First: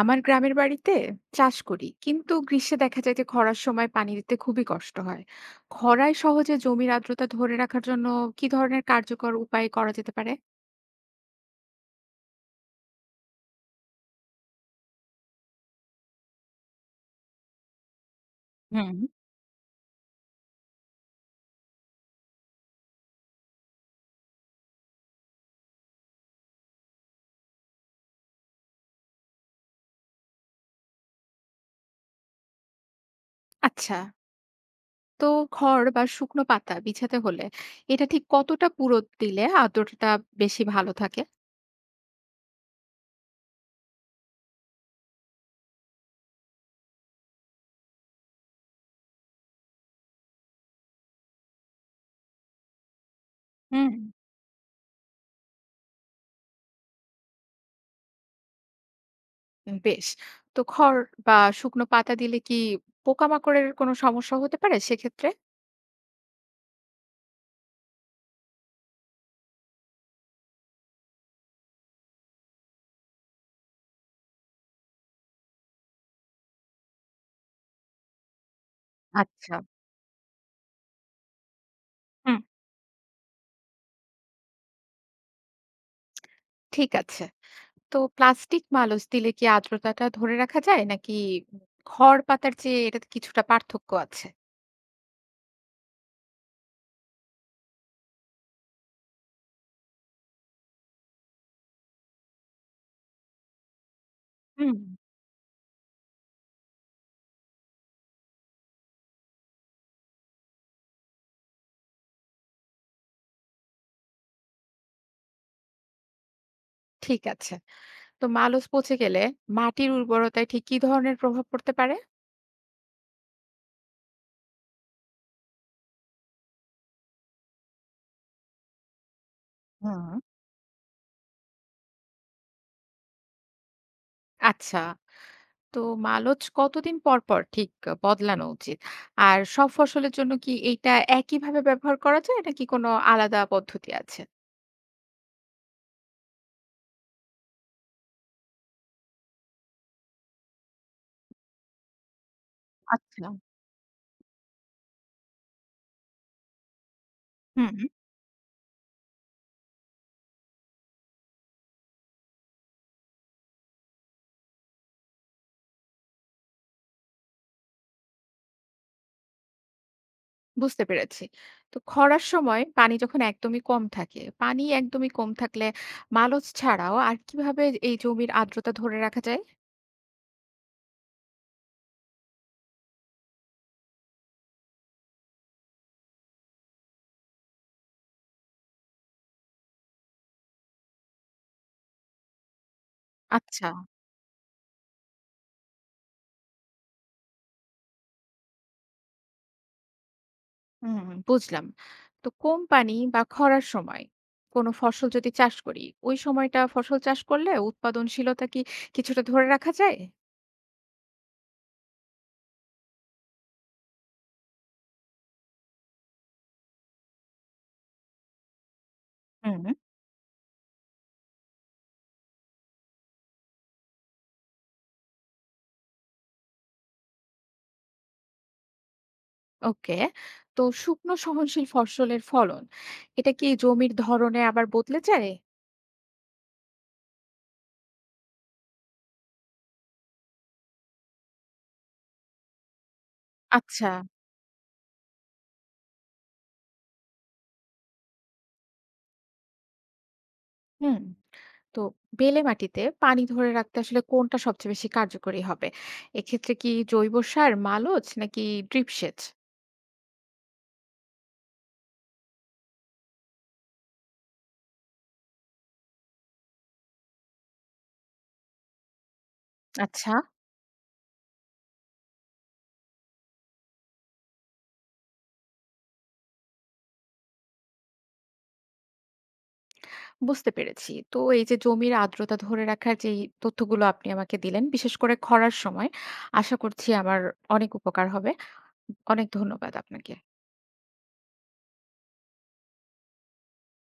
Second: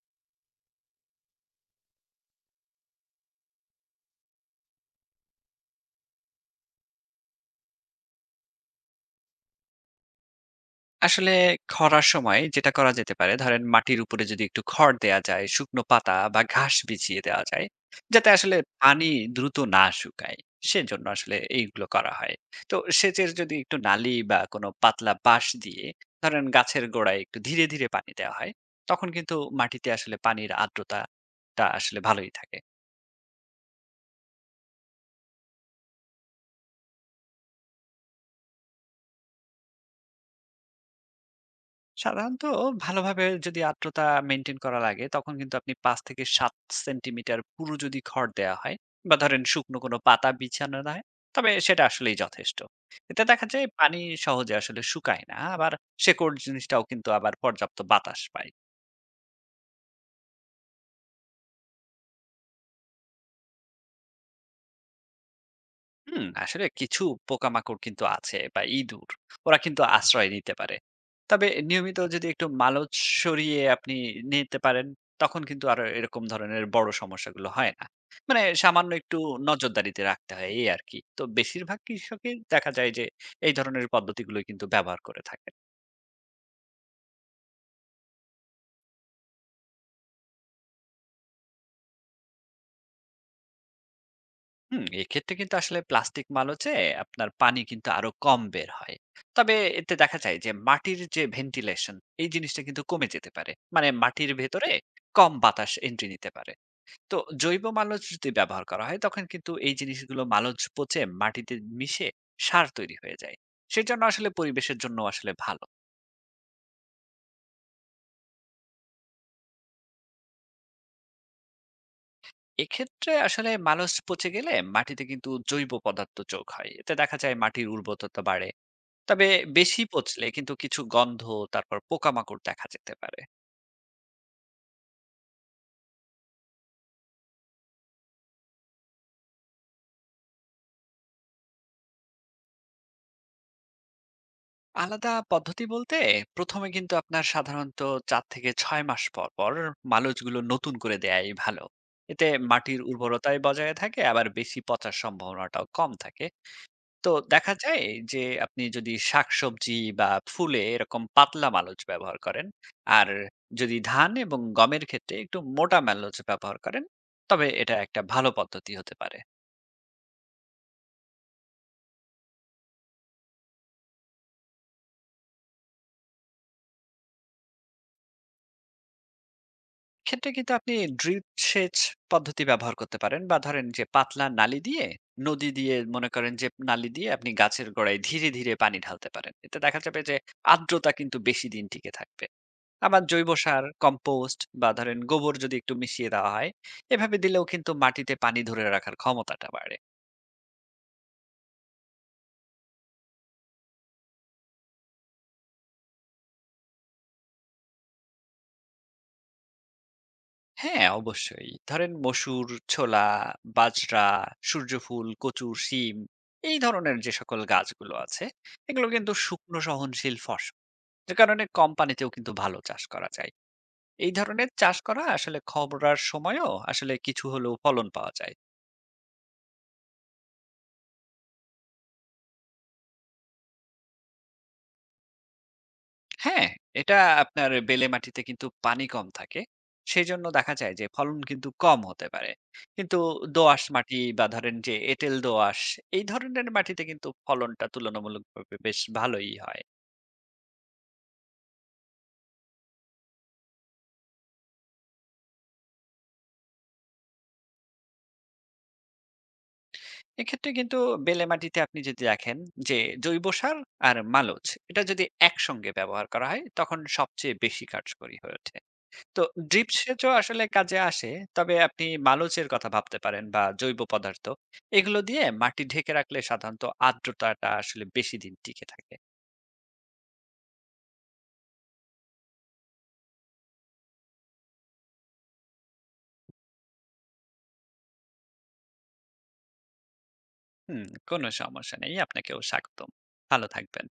আমার গ্রামের বাড়িতে চাষ করি, কিন্তু গ্রীষ্মে দেখা যায় যে খরার সময় পানি দিতে খুবই কষ্ট হয়। খরায় সহজে জমির আর্দ্রতা ধরে রাখার জন্য কি ধরনের কার্যকর উপায় করা যেতে পারে? আসলে খরার সময় যেটা করা যেতে পারে ধরেন মাটির উপরে যদি একটু খড় দেয়া যায়, শুকনো পাতা বা ঘাস বিছিয়ে দেওয়া যায় যাতে আসলে হুম। পানি দ্রুত না শুকায়। সেজন্য আসলে এইগুলো করা হয়। তো সেচের যদি একটু নালি বা কোনো পাতলা বাঁশ দিয়ে ধরেন গাছের গোড়ায় একটু ধীরে ধীরে পানি দেওয়া হয়, তখন কিন্তু মাটিতে আসলে পানির আর্দ্রতাটা আসলে ভালোই থাকে। আচ্ছা, তো খড় বা শুকনো পাতা বিছাতে হলে এটা ঠিক কতটা পুরো দিলে আর্দ্রতা বেশি ভালো থাকে? সাধারণত ভালোভাবে যদি আর্দ্রতা মেনটেন করা লাগে তখন কিন্তু আপনি 5 থেকে 7 সেন্টিমিটার পুরো যদি খড় দেওয়া হয় বা ধরেন শুকনো কোনো পাতা বিছানো হয় তবে সেটা আসলেই যথেষ্ট। এতে দেখা যায় হুম। পানি সহজে আসলে শুকায় না, আবার শেকড় জিনিসটাও কিন্তু আবার পর্যাপ্ত বাতাস পায়। বেশ। তো খড় বা শুকনো পাতা দিলে কি পোকামাকড়ের কোনো সমস্যা হতে পারে সেক্ষেত্রে? হুম, আসলে কিছু পোকামাকড় কিন্তু আছে বা ইঁদুর, ওরা কিন্তু আশ্রয় নিতে পারে। তবে নিয়মিত যদি একটু মালচ সরিয়ে আপনি নিতে পারেন তখন কিন্তু আর এরকম ধরনের বড় সমস্যাগুলো হয় না। মানে সামান্য একটু আচ্ছা। নজরদারিতে রাখতে হয় এই আর কি। তো বেশিরভাগ কৃষকই হুম। দেখা যায় যে এই ধরনের পদ্ধতিগুলো কিন্তু ব্যবহার করে থাকে। ঠিক আছে। তো প্লাস্টিক মালচ দিলে কি আর্দ্রতাটা ধরে রাখা যায় নাকি খড় পাতার চেয়ে এটাতে কিছুটা পার্থক্য আছে? হুম, এক্ষেত্রে কিন্তু আসলে প্লাস্টিক মালচে আপনার পানি কিন্তু আরো কম বের হয়। তবে এতে দেখা যায় যে মাটির যে ভেন্টিলেশন এই জিনিসটা কিন্তু কমে যেতে পারে, মানে মাটির ভেতরে হুম। কম বাতাস এন্ট্রি নিতে পারে। তো জৈব মালচ যদি ব্যবহার করা হয় তখন কিন্তু এই জিনিসগুলো মালচ পচে মাটিতে মিশে সার তৈরি হয়ে যায়। সেজন্য আসলে পরিবেশের জন্য আসলে ভালো। ঠিক আছে। তো মালচ পচে গেলে মাটির উর্বরতায় ঠিক কি ধরনের প্রভাব পড়তে পারে? এক্ষেত্রে আসলে মালচ পচে গেলে মাটিতে কিন্তু জৈব পদার্থ যোগ হয়, এতে দেখা যায় মাটির উর্বরতা বাড়ে। তবে বেশি হুম। পচলে কিন্তু কিছু গন্ধ, তারপর পোকামাকড় দেখা যেতে পারে। আচ্ছা। তো মালচ কতদিন পর পর ঠিক বদলানো উচিত, আর সব ফসলের জন্য কি এইটা একইভাবে ব্যবহার করা যায় নাকি কোনো আলাদা পদ্ধতি আছে? আলাদা পদ্ধতি বলতে, প্রথমে কিন্তু আপনার সাধারণত 4 থেকে 6 মাস পর পর মালচগুলো নতুন করে দেয়াই ভালো। এতে মাটির আচ্ছা। উর্বরতায় বজায় থাকে, আবার বেশি পচার সম্ভাবনাটাও কম থাকে। তো দেখা হুম। যায় যে আপনি যদি শাকসবজি বা ফুলে এরকম পাতলা মালচ ব্যবহার করেন, আর যদি ধান এবং গমের ক্ষেত্রে একটু মোটা মালচ ব্যবহার করেন, তবে এটা একটা ভালো পদ্ধতি হতে পারে। বুঝতে পেরেছি। তো খরার সময় পানি যখন একদমই কম থাকে, পানি একদমই কম থাকলে মালচ ছাড়াও আর কিভাবে এই জমির আর্দ্রতা ধরে রাখা যায়? ক্ষেত্রে কিন্তু আপনি ড্রিপ সেচ পদ্ধতি ব্যবহার করতে পারেন, বা ধরেন যে পাতলা নালি দিয়ে, নদী দিয়ে মনে করেন যে নালি দিয়ে আপনি গাছের গোড়ায় ধীরে ধীরে পানি ঢালতে পারেন, এতে দেখা যাবে যে আর্দ্রতা কিন্তু বেশি দিন টিকে থাকবে। আবার জৈব সার আচ্ছা। কম্পোস্ট বা ধরেন গোবর যদি একটু মিশিয়ে দেওয়া হয়, এভাবে দিলেও কিন্তু মাটিতে পানি ধরে রাখার ক্ষমতাটা বাড়ে। হুম, বুঝলাম। তো কম পানি বা খরার সময় কোনো ফসল যদি চাষ করি, ওই সময়টা ফসল চাষ করলে উৎপাদনশীলতা কি কিছুটা ধরে রাখা যায়? হ্যাঁ, অবশ্যই। ধরেন মসুর, ছোলা, বাজরা, সূর্যফুল, কচু, শিম এই ধরনের যে সকল গাছগুলো আছে, এগুলো কিন্তু শুকনো হুম। সহনশীল ফসল। যে কারণে কম পানিতেও কিন্তু ভালো চাষ করা যায়। এই ধরনের চাষ করা আসলে খবরার সময়ও আসলে কিছু হলেও ফলন পাওয়া যায়। ওকে। তো শুকনো সহনশীল ফসলের ফলন, এটা কি জমির ধরনে আবার বদলে যায়? হ্যাঁ, এটা আপনার বেলে মাটিতে কিন্তু পানি কম থাকে। সেজন্য দেখা যায় যে ফলন কিন্তু কম হতে পারে। কিন্তু দোআঁশ আচ্ছা। মাটি বা ধরেন যে এঁটেল দোআঁশ, এই ধরনের মাটিতে কিন্তু ফলনটা তুলনামূলকভাবে বেশ ভালোই হয়। হুম। তো বেলে মাটিতে পানি ধরে রাখতে আসলে কোনটা সবচেয়ে বেশি কার্যকরী হবে, এক্ষেত্রে কি জৈব সার মালচ নাকি ড্রিপ সেচ? এক্ষেত্রে কিন্তু বেলে মাটিতে আপনি যদি দেখেন যে জৈব সার আর মালচ এটা যদি একসঙ্গে ব্যবহার করা হয় তখন সবচেয়ে বেশি কার্যকরী হয়ে ওঠে। তো ড্রিপ সেচও আচ্ছা। আসলে কাজে আসে। তবে আপনি মালচের কথা ভাবতে পারেন বা জৈব পদার্থ। এগুলো দিয়ে মাটি ঢেকে রাখলে সাধারণত আর্দ্রতাটা আসলে বেশি দিন টিকে থাকে। বুঝতে পেরেছি, তো এই যে জমির আর্দ্রতা ধরে রাখার যে তথ্যগুলো আপনি আমাকে দিলেন, বিশেষ করে খরার সময়, আশা করছি আমার অনেক উপকার হবে। অনেক ধন্যবাদ আপনাকে। হুম, কোনো সমস্যা নেই। আপনাকেও স্বাগতম। ভালো থাকবেন।